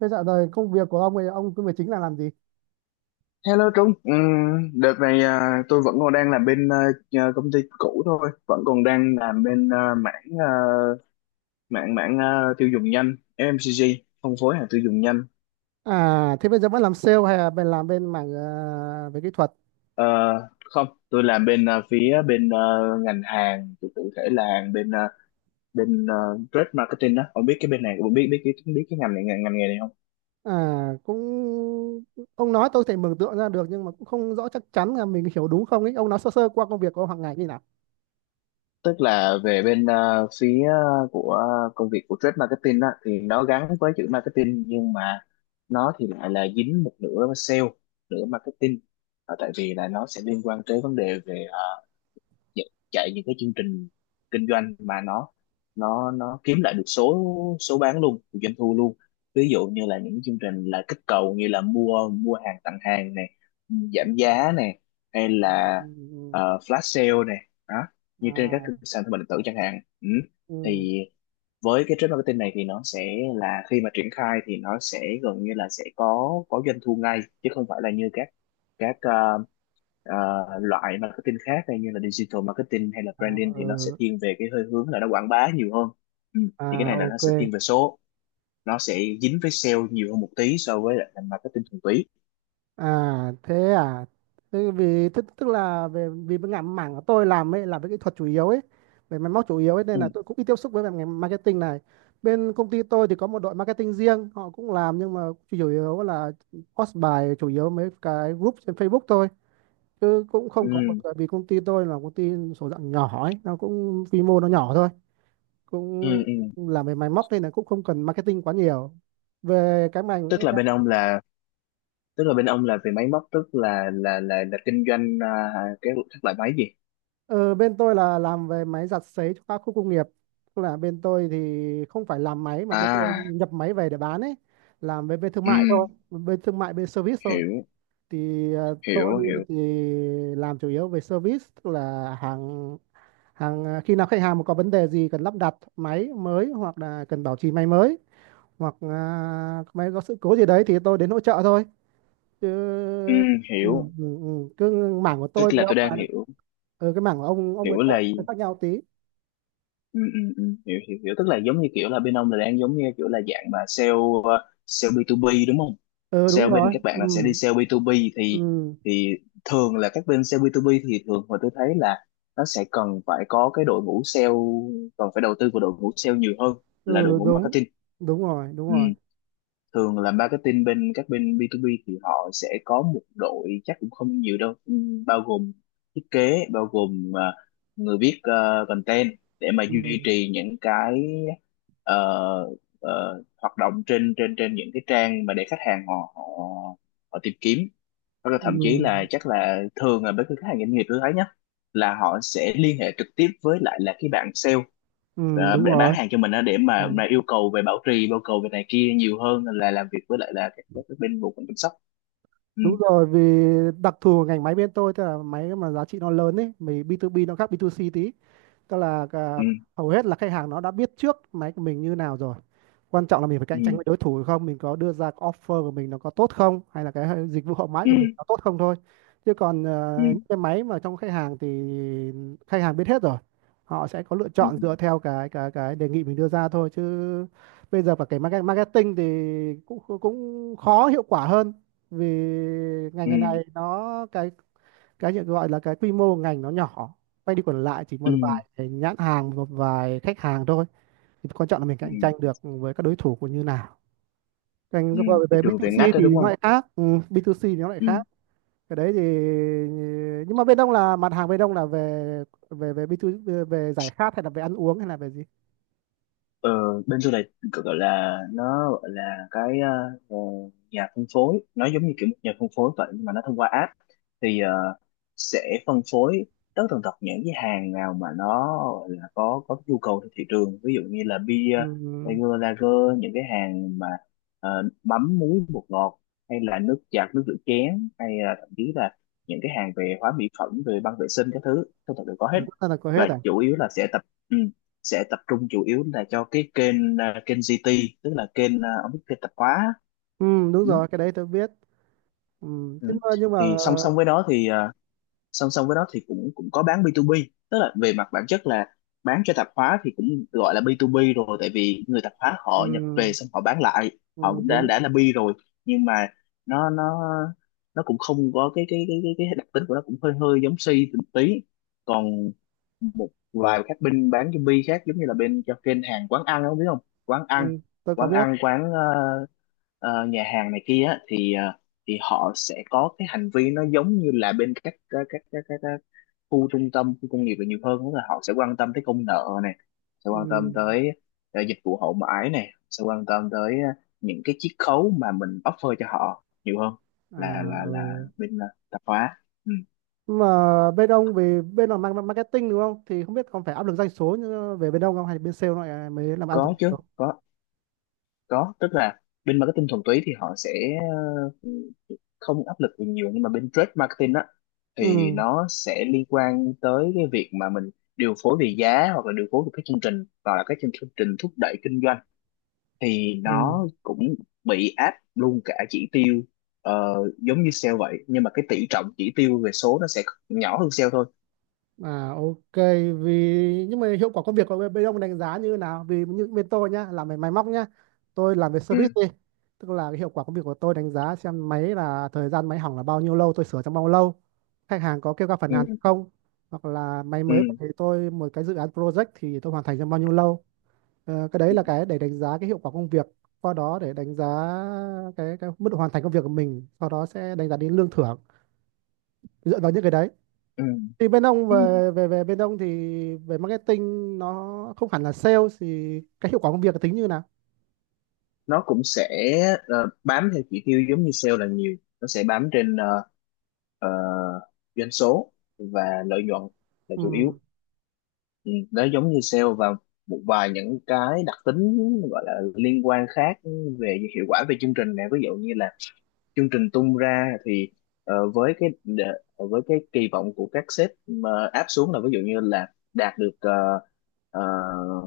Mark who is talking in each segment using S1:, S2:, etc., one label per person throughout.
S1: Thế dạo rồi công việc của ông ấy, ông công việc chính là làm gì?
S2: Hello Trung, đợt này à, tôi vẫn còn đang làm bên công ty cũ thôi, vẫn còn đang làm bên mảng à, mảng mảng à, tiêu dùng nhanh FMCG, phân phối hàng tiêu dùng nhanh.
S1: À, thế bây giờ vẫn làm sale hay là bên làm bên mảng về kỹ thuật?
S2: Ờ, không, tôi làm bên phía bên ngành hàng, cụ cụ thể là hàng bên bên à, trade marketing đó. Ông biết cái bên này, ông biết biết cái ngành này ngành nghề này không?
S1: À, cũng ông nói tôi thể mường tượng ra được nhưng mà cũng không rõ chắc chắn là mình hiểu đúng không ấy. Ông nói sơ sơ qua công việc của ông hàng ngày như nào?
S2: Tức là về bên phía của công việc của trade marketing đó thì nó gắn với chữ marketing, nhưng mà nó thì lại là dính một nửa sale nửa marketing. Ờ, tại vì là nó sẽ liên quan tới vấn đề về chạy chạy những cái chương trình kinh doanh mà nó nó kiếm lại được số số bán luôn, được doanh thu luôn, ví dụ như là những chương trình là kích cầu như là mua mua hàng tặng hàng này,
S1: Ừ,
S2: giảm giá này hay
S1: ừ, ừ,
S2: là
S1: ừ, ừ.
S2: flash sale này đó, như trên các
S1: À,
S2: sàn thương mại điện tử chẳng hạn. Ừ,
S1: ừ,
S2: thì với cái trade marketing này thì nó sẽ là khi mà triển khai thì nó sẽ gần như là sẽ có doanh thu ngay chứ không phải là như các các ờ, Ờ, loại marketing khác hay như là digital marketing hay là
S1: à,
S2: branding thì nó sẽ
S1: ừ,
S2: thiên về cái hơi hướng là nó quảng bá nhiều hơn. Ừ, thì cái
S1: à,
S2: này là nó sẽ
S1: ok.
S2: thiên về số, nó sẽ dính với sale nhiều hơn một tí so với lại là marketing thuần túy.
S1: À thế vì tức là về vì cái ngành mảng của tôi làm ấy là về kỹ thuật chủ yếu ấy, về máy móc chủ yếu ấy, nên
S2: Ừ.
S1: là tôi cũng ít tiếp xúc với về ngành marketing này. Bên công ty tôi thì có một đội marketing riêng, họ cũng làm nhưng mà chủ yếu là post bài chủ yếu mấy cái group trên Facebook thôi, chứ cũng
S2: Ừ.
S1: không có một, tại vì công ty tôi là công ty số dạng nhỏ ấy, nó cũng quy mô nó nhỏ thôi, cũng
S2: Ừ. Ừ.
S1: làm về máy móc nên là cũng không cần marketing quá nhiều về cái ngành.
S2: Tức là bên ông là, tức là bên ông là về máy móc, tức là là kinh doanh cái các loại máy gì.
S1: Ờ, bên tôi là làm về máy giặt sấy cho các khu công nghiệp. Tức là bên tôi thì không phải làm máy mà bên tôi
S2: À,
S1: nhập máy về để bán ấy, làm về bên thương
S2: ừ,
S1: mại thôi, bên thương mại bên service thôi.
S2: hiểu
S1: Thì tôi
S2: hiểu hiểu.
S1: thì làm chủ yếu về service, tức là hàng hàng khi nào khách hàng mà có vấn đề gì cần lắp đặt máy mới hoặc là cần bảo trì máy mới hoặc máy có sự cố gì đấy thì tôi đến hỗ trợ thôi. Chứ
S2: Ừ,
S1: ừ,
S2: hiểu,
S1: ừ, ừ. ừ, cứ mảng của
S2: tức
S1: tôi
S2: là
S1: với
S2: tôi
S1: ông bà,
S2: đang hiểu,
S1: ừ, cái mảng của ông
S2: hiểu
S1: với tôi
S2: là
S1: khác nhau tí.
S2: ừ, ừ, ừ, hiểu hiểu hiểu. Tức là giống như kiểu là bên ông là đang giống như kiểu là dạng mà sale, sale B2B đúng không?
S1: Ừ, đúng
S2: Sale bên
S1: rồi.
S2: các bạn
S1: ừ
S2: là sẽ đi sale B2B thì
S1: ừ
S2: thì thường là các bên sale B2B thì thường mà tôi thấy là nó sẽ cần phải có cái đội ngũ sale, cần phải đầu tư vào đội ngũ sale nhiều hơn là đội
S1: ừ
S2: ngũ
S1: Đúng,
S2: marketing.
S1: đúng rồi, đúng
S2: Ừ,
S1: rồi.
S2: thường là marketing bên các bên B2B thì họ sẽ có một đội chắc cũng không nhiều đâu, bao gồm thiết kế, bao gồm người viết content để mà duy
S1: ừ
S2: trì những cái ờ, hoạt động trên trên trên những cái trang mà để khách hàng họ họ họ tìm kiếm. Hoặc là
S1: ừ
S2: thậm chí là chắc là thường là với cái khách hàng doanh nghiệp tôi thấy nhá, là họ sẽ liên hệ trực tiếp với lại là cái bạn sale
S1: ừ Đúng
S2: để bán
S1: rồi.
S2: hàng cho mình á, để
S1: Ừ.
S2: mà yêu cầu về bảo trì, yêu cầu về này kia nhiều hơn là làm việc với lại là các bên bộ phận chăm sóc. Ừ,
S1: Đúng rồi, vì đặc thù của ngành máy bên tôi, tức là máy mà giá trị nó lớn ấy, mình B2B nó khác B2C tí, tức là
S2: ừ,
S1: hầu hết là khách hàng nó đã biết trước máy của mình như nào rồi, quan trọng là mình phải cạnh
S2: ừ,
S1: tranh với đối thủ hay không, mình có đưa ra cái offer của mình nó có tốt không, hay là cái dịch vụ hậu mãi
S2: ừ,
S1: của mình có tốt không thôi. Chứ còn
S2: ừ,
S1: những cái máy mà trong khách hàng thì khách hàng biết hết rồi, họ sẽ có lựa
S2: ừ,
S1: chọn dựa theo cái đề nghị mình đưa ra thôi. Chứ bây giờ và cái marketing thì cũng cũng khó hiệu quả hơn, vì ngành
S2: ừ,
S1: ngày này nó cái nhận gọi là cái quy mô ngành nó nhỏ, quay đi quẩn lại chỉ
S2: ừ,
S1: một vài cái nhãn hàng, một vài khách hàng thôi, thì quan trọng là mình
S2: ừ,
S1: cạnh tranh được với các đối thủ của như nào. Còn
S2: ừ.
S1: qua
S2: Thị
S1: về
S2: trường về ngách
S1: B2C
S2: đó
S1: thì
S2: đúng
S1: nó
S2: không?
S1: lại khác. Ừ, B2C thì nó lại
S2: Ừ,
S1: khác cái đấy thì, nhưng mà bên ông là mặt hàng bên ông là về về về B2, về về giải khát hay là về ăn uống hay là về gì?
S2: Ờ, bên tôi là, gọi là nó gọi là cái ờ, nhà phân phối, nó giống như kiểu một nhà phân phối vậy, nhưng mà nó thông qua app. Thì ờ, sẽ phân phối tới tần tật những cái hàng nào mà nó gọi là có nhu cầu trên thị trường, ví dụ như là bia
S1: Ừ.
S2: lager lager những cái hàng mà ờ, mắm muối bột ngọt, hay là nước giặt nước rửa chén, hay là thậm chí là những cái hàng về hóa mỹ phẩm, về băng vệ sinh các thứ, tất cả đều có
S1: À,
S2: hết.
S1: tất cả là có hết
S2: Và
S1: à?
S2: chủ yếu là sẽ tập, ừ, sẽ tập trung chủ yếu là cho cái kênh kênh GT, tức là kênh, ông biết, kênh tạp hóa.
S1: Ừ, đúng
S2: Ừ.
S1: rồi, cái đấy tôi biết. Ừ.
S2: Ừ.
S1: Thế mà nhưng
S2: Thì
S1: mà
S2: song song với đó thì song song với đó thì cũng cũng có bán B2B. Tức là về mặt bản chất là bán cho tạp hóa thì cũng gọi là B2B rồi, tại vì người tạp hóa
S1: ừ,
S2: họ nhập về xong họ bán lại,
S1: ừ,
S2: họ cũng
S1: đúng,
S2: đã là B rồi. Nhưng mà nó nó cũng không có cái cái đặc tính của nó cũng hơi hơi giống C một tí. Còn một vài các bên bán zombie khác giống như là bên cho kênh hàng quán ăn, không biết không? Quán
S1: ừ,
S2: ăn,
S1: tôi có biết.
S2: quán nhà hàng này kia á, thì ờ, thì họ sẽ có cái hành vi nó giống như là bên các khu trung tâm, khu công nghiệp là nhiều hơn, tức là họ sẽ quan tâm tới công nợ này, sẽ quan tâm
S1: Ừ.
S2: tới dịch vụ hậu mãi này, sẽ quan tâm tới những cái chiết khấu mà mình offer cho họ nhiều hơn
S1: À.
S2: là
S1: Ừ.
S2: bên tạp hóa. Ừ.
S1: Mà bên ông về bên là marketing đúng không, thì không biết còn phải áp lực doanh số như về bên ông không, hay bên sale lại mới làm áp lực
S2: Có
S1: doanh
S2: chứ,
S1: số?
S2: có có. Tức là bên marketing thuần túy thì họ sẽ ờ, không áp lực về nhiều, nhưng mà bên trade marketing á thì
S1: ừ
S2: nó sẽ liên quan tới cái việc mà mình điều phối về giá hoặc là điều phối về các chương trình hoặc là các chương chương trình thúc đẩy kinh doanh, thì
S1: ừ
S2: nó cũng bị áp luôn cả chỉ tiêu, ờ, giống như sale vậy, nhưng mà cái tỷ trọng chỉ tiêu về số nó sẽ nhỏ hơn sale thôi.
S1: À, ok. Vì nhưng mà hiệu quả công việc của bên bên ông đánh giá như thế nào? Vì như bên tôi nhá, làm về máy móc nhá, tôi làm về service
S2: Ừ,
S1: đi, tức là cái hiệu quả công việc của tôi đánh giá xem máy là thời gian máy hỏng là bao nhiêu lâu, tôi sửa trong bao lâu, khách hàng có kêu ca phản
S2: ừ,
S1: nàn không, hoặc là máy
S2: ừ,
S1: mới về thì tôi một cái dự án project thì tôi hoàn thành trong bao nhiêu lâu. Ờ, cái đấy là cái để đánh giá cái hiệu quả công việc, qua đó để đánh giá cái mức độ hoàn thành công việc của mình, sau đó sẽ đánh giá đến lương thưởng dựa vào những cái đấy.
S2: ừ,
S1: Thì bên ông
S2: ừ.
S1: về về về bên ông thì về marketing nó không hẳn là sale, thì cái hiệu quả công việc tính như nào?
S2: Nó cũng sẽ bám theo chỉ tiêu giống như sale là nhiều, nó sẽ bám trên ờ, doanh số và lợi nhuận là chủ yếu.
S1: Ừ.
S2: Ừ, nó giống như sale và một vài những cái đặc tính gọi là liên quan khác, về hiệu quả về chương trình này, ví dụ như là chương trình tung ra thì với cái kỳ vọng của các sếp mà áp xuống là ví dụ như là đạt được ờ,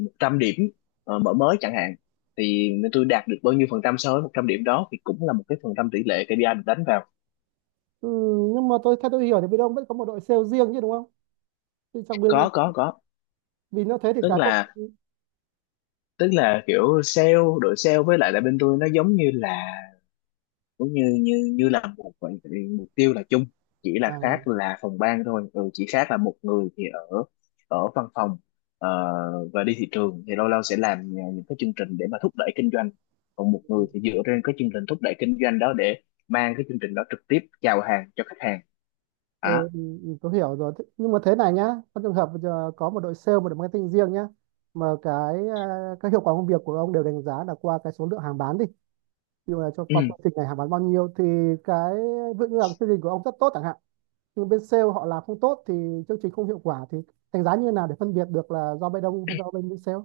S2: 100 điểm mở mới chẳng hạn, thì tôi đạt được bao nhiêu phần trăm so với 100 điểm đó, thì cũng là một cái phần trăm tỷ lệ KPI được đánh vào.
S1: Ừ, nhưng mà tôi theo tôi hiểu thì bên ông vẫn có một đội sale riêng chứ đúng không, thì trong bên,
S2: Có có có.
S1: vì nó thế thì
S2: Tức
S1: cái
S2: là, tức là kiểu sale, đội sale với lại là bên tôi nó giống như là cũng như như như là một mục tiêu là chung, chỉ là
S1: à,
S2: khác là phòng ban thôi. Ừ, chỉ khác là một người thì ở ở văn phòng ờ, và đi thị trường thì lâu lâu sẽ làm những cái chương trình để mà thúc đẩy kinh doanh, còn một người thì dựa trên cái chương trình thúc đẩy kinh doanh đó để mang cái chương trình đó trực tiếp chào hàng cho khách hàng.
S1: ừ,
S2: À,
S1: ừ, ừ, tôi hiểu rồi. Thế, nhưng mà thế này nhá, trong trường hợp bây giờ có một đội sale, một đội marketing riêng nhá, mà các hiệu quả công việc của ông đều đánh giá là qua cái số lượng hàng bán đi. Ví dụ là cho qua chương trình này hàng bán bao nhiêu thì cái, ví dụ như là chương trình của ông rất tốt chẳng hạn, nhưng bên sale họ làm không tốt thì chương trình không hiệu quả, thì đánh giá như thế nào để phân biệt được là do bên ông hay do bên bên sale?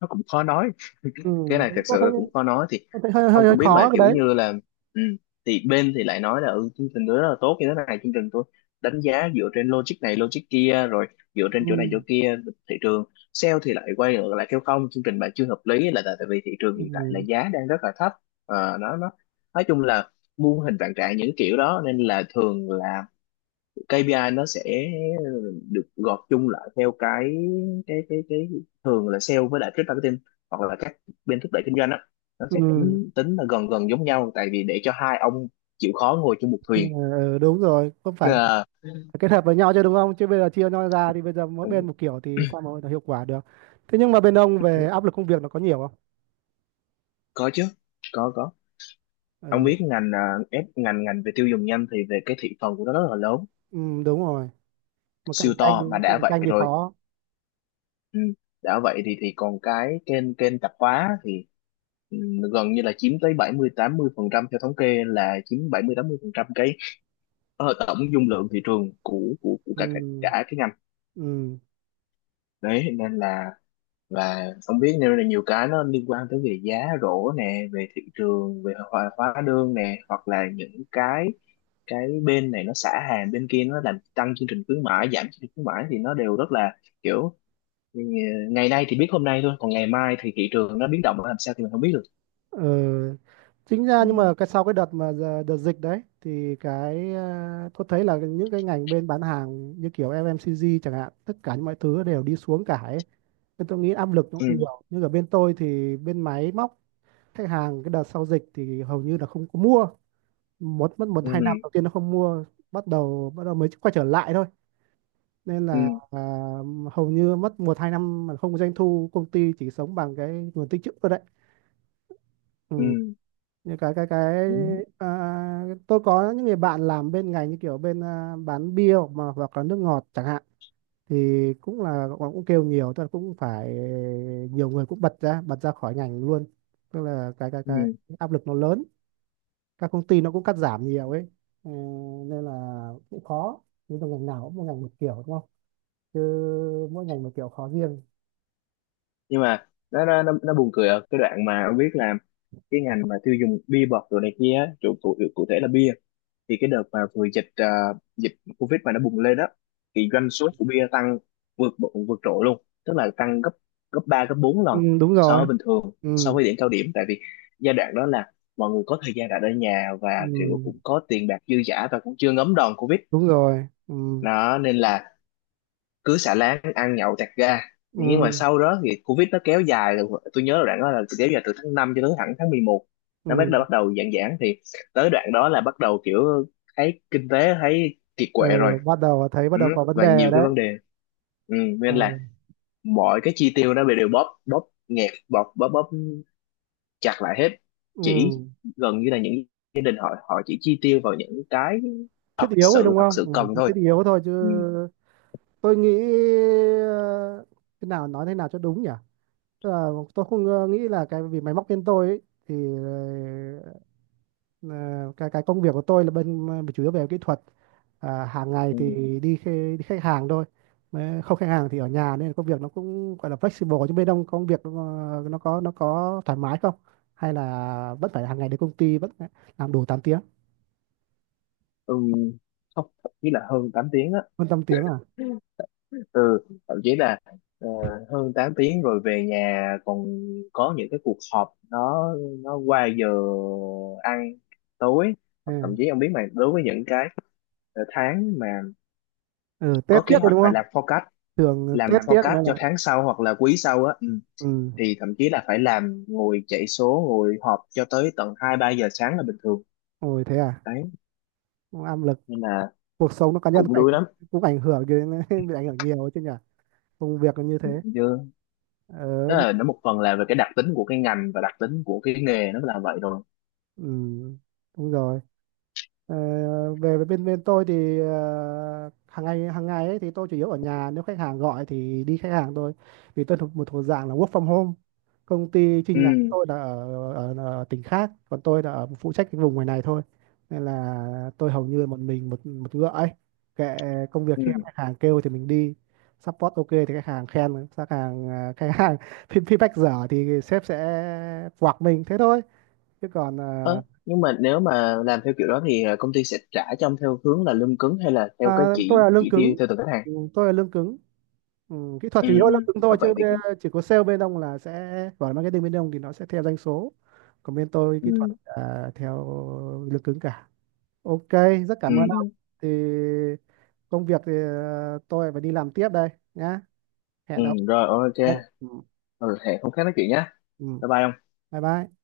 S2: nó cũng khó nói,
S1: Ừ,
S2: cái này thật
S1: đúng tôi
S2: sự
S1: thấy,
S2: là cũng khó nói. Thì
S1: tôi thấy hơi
S2: ông
S1: hơi, hơi
S2: cũng biết mà,
S1: khó cái
S2: kiểu
S1: đấy.
S2: như là ừ, thì bên thì lại nói là ừ, chương trình tôi rất là tốt như thế này, chương trình tôi đánh giá dựa trên logic này logic kia rồi, dựa trên
S1: Ừ,
S2: chỗ này chỗ kia, thị trường. Sale thì lại quay ngược lại kêu không, chương trình bạn chưa hợp lý là tại tại vì thị trường hiện tại là
S1: ừ,
S2: giá đang rất là thấp. Ờ, nó nói chung là muôn hình vạn trạng những kiểu đó, nên là thường là KPI nó sẽ được gộp chung lại theo cái thường là sale với lại trade marketing hoặc là các bên thúc đẩy kinh doanh á, nó sẽ
S1: ừ,
S2: tính là gần gần giống nhau, tại vì để cho hai ông chịu khó ngồi chung một
S1: ừ,
S2: thuyền.
S1: đúng rồi, không phải,
S2: Ờ,
S1: phải kết hợp với nhau chứ đúng không, chứ bây giờ chia nhau ra thì bây giờ mỗi
S2: cũng-.
S1: bên một kiểu thì sao mà hiệu quả được. Thế nhưng mà bên ông về áp lực công việc nó có nhiều không?
S2: Có chứ, có có. Ông biết
S1: Ừ,
S2: ngành à, ép ngành ngành về tiêu dùng nhanh thì về cái thị phần của nó rất là lớn,
S1: ừ, đúng rồi, mà
S2: siêu
S1: cạnh tranh
S2: to. Mà đã
S1: cạnh
S2: vậy
S1: tranh thì
S2: rồi.
S1: khó.
S2: Ừ. Đã vậy thì còn cái kênh kênh tạp hóa thì ừ, gần như là chiếm tới 70-80%. Theo thống kê là chiếm 70-80% cái tổng dung lượng thị trường của cả cả,
S1: ừ
S2: cả cái ngành
S1: ừ
S2: đấy, nên là. Và không biết, nên là nhiều cái nó liên quan tới về giá rổ nè, về thị trường, về hóa hóa đơn nè, hoặc là những cái bên này nó xả hàng, bên kia nó làm tăng chương trình khuyến mãi, giảm chương trình khuyến mãi, thì nó đều rất là kiểu. Ừ, ngày nay thì biết hôm nay thôi, còn ngày mai thì thị trường nó biến động nó làm sao thì mình không biết được.
S1: Ờ, chính ra
S2: Ừ.
S1: nhưng mà cái sau cái đợt mà đợt dịch đấy thì cái, ờ, tôi thấy là những cái ngành bên bán hàng như kiểu FMCG chẳng hạn, tất cả mọi thứ đều đi xuống cả ấy, nên tôi nghĩ áp lực nó cũng
S2: Ừ,
S1: nhiều, nhưng ở bên tôi thì bên máy móc, khách hàng cái đợt sau dịch thì hầu như là không có mua, một mất một
S2: ừ,
S1: hai năm đầu tiên nó không mua, bắt đầu mới quay trở lại thôi. Nên
S2: ừ,
S1: là hầu như mất một hai năm mà không có doanh thu, công ty chỉ sống bằng cái nguồn tích trữ thôi đấy.
S2: ừ,
S1: Ừ. Như cái
S2: ừ,
S1: à, tôi có những người bạn làm bên ngành như kiểu bên bán bia hoặc mà hoặc là nước ngọt chẳng hạn, thì cũng là cũng kêu nhiều, tức là cũng phải nhiều người cũng bật ra khỏi ngành luôn, tức là cái cái
S2: ừ.
S1: cái áp lực nó lớn, các công ty nó cũng cắt giảm nhiều ấy. Ờ, nên là cũng khó, nhưng mà ngành nào cũng mỗi ngành một kiểu đúng không, chứ mỗi ngành một kiểu khó riêng.
S2: Nhưng mà nó buồn cười ở cái đoạn mà ông biết là cái ngành mà tiêu dùng bia bọt rồi này kia á, chủ cụ cụ thể là bia, thì cái đợt mà vừa dịch dịch Covid mà nó bùng lên đó, thì doanh số của bia tăng vượt vượt trội luôn, tức là tăng gấp gấp 3 gấp 4
S1: Ừ,
S2: lần
S1: đúng
S2: so
S1: rồi.
S2: với bình thường,
S1: Ừ,
S2: so với cao điểm. Tại vì giai đoạn đó là mọi người có thời gian đặt ở nhà và kiểu
S1: ừ,
S2: cũng có tiền bạc dư dả và cũng chưa ngấm đòn Covid
S1: đúng rồi. Ừ,
S2: đó, nên là cứ xà láng ăn nhậu chặt ga. Nhưng mà
S1: ừ,
S2: sau đó thì covid nó kéo dài rồi, tôi nhớ là đoạn đó là kéo dài từ tháng 5 cho tới thẳng tháng 11. Nó
S1: ừ.
S2: bắt đầu giãn giãn thì tới đoạn đó là bắt đầu kiểu thấy kinh tế thấy kiệt
S1: Ờ,
S2: quệ rồi.
S1: bắt
S2: Ừ,
S1: đầu có vấn
S2: và
S1: đề rồi
S2: nhiều cái
S1: đấy.
S2: vấn đề. Ừ,
S1: Ờ,
S2: nên là mọi cái chi tiêu nó bị đều bóp bóp nghẹt bóp bóp bóp chặt lại hết. Chỉ
S1: ừ.
S2: gần như là những gia đình họ họ chỉ chi tiêu vào những cái
S1: Thiết yếu rồi đúng
S2: thật
S1: không?
S2: sự cần
S1: Ừ,
S2: thôi.
S1: thiết yếu thôi chứ
S2: Ừ,
S1: tôi nghĩ. Ờ, thế nào, nói thế nào cho đúng nhỉ, tức là tôi không nghĩ là cái, vì máy móc bên tôi ấy, thì Ờ, cái công việc của tôi là bên chủ yếu về kỹ thuật, hàng ngày
S2: ừ,
S1: thì đi khách hàng thôi. Mà không khách hàng thì ở nhà, nên công việc nó cũng gọi là flexible, nhưng bên ông công việc nó có, nó có thoải mái không, hay là vẫn phải hàng ngày đến công ty vẫn phải làm đủ tám tiếng?
S2: ừ, không, thậm là hơn 8 tiếng á.
S1: Hơn 8 tiếng à?
S2: Ừ, thậm chí là ờ, hơn 8 tiếng rồi về nhà còn có những cái cuộc họp nó qua giờ ăn tối. Hoặc thậm
S1: Ừ.
S2: chí ông biết mà, đối với những cái tháng mà
S1: Ừ, Tết
S2: có kế
S1: tiếc rồi
S2: hoạch
S1: đúng
S2: và
S1: không,
S2: làm forecast,
S1: thường
S2: làm
S1: Tết tiếc
S2: forecast
S1: mới là.
S2: cho tháng sau hoặc là quý sau á. Ừ,
S1: Ừ.
S2: thì thậm chí là phải làm ngồi chạy số ngồi họp cho tới tận 2-3 giờ sáng là bình thường
S1: Ôi thế à,
S2: đấy,
S1: áp lực,
S2: nên là
S1: cuộc sống nó cá nhân
S2: cũng đuối lắm
S1: cũng ảnh hưởng đến bị ảnh hưởng nhiều ấy chứ nhỉ, công việc là như thế.
S2: chứ.
S1: Ờ
S2: Tức là
S1: nhưng,
S2: nó một phần là về cái đặc tính của cái ngành và đặc tính của cái nghề nó là vậy rồi.
S1: ừ đúng rồi. Ờ, về với bên bên tôi thì hàng ngày ấy thì tôi chủ yếu ở nhà, nếu khách hàng gọi thì đi khách hàng thôi, vì tôi thuộc thuộc dạng là work from home. Công ty chi
S2: Ừ.
S1: nhánh của tôi là ở tỉnh khác, còn tôi là ở phụ trách cái vùng ngoài này thôi. Nên là tôi hầu như là một mình một một ngựa ấy, kệ, công việc
S2: Ừ.
S1: khi khách hàng kêu thì mình đi support, ok thì khách hàng khen, khách hàng khách hàng feedback dở thì sếp sẽ quạc mình thế thôi. Chứ còn
S2: Ờ, nhưng mà nếu mà làm theo kiểu đó thì ờ, công ty sẽ trả cho ông theo hướng là lương cứng hay là theo cái
S1: à, tôi là lương
S2: chỉ tiêu
S1: cứng.
S2: theo từng khách hàng?
S1: Ừ, tôi là lương cứng. Ừ, kỹ thuật
S2: Ừ,
S1: chủ yếu là
S2: ừ.
S1: lương cứng
S2: Ờ,
S1: thôi,
S2: vậy
S1: chứ
S2: thì
S1: chỉ có sale bên ông là sẽ gọi marketing bên ông thì nó sẽ theo doanh số. Còn bên tôi
S2: ừ,
S1: kỹ thuật là theo lương cứng cả. Ok, rất
S2: ừ,
S1: cảm ơn ông,
S2: ừ,
S1: thì công việc thì tôi phải đi làm tiếp đây nhá,
S2: ừ.
S1: hẹn ông.
S2: Rồi, ok.
S1: Dạ. Ừ.
S2: Ừ, hẹn hôm khác nói chuyện nhé.
S1: Ừ.
S2: Bye bye. Ông.
S1: Bye bye.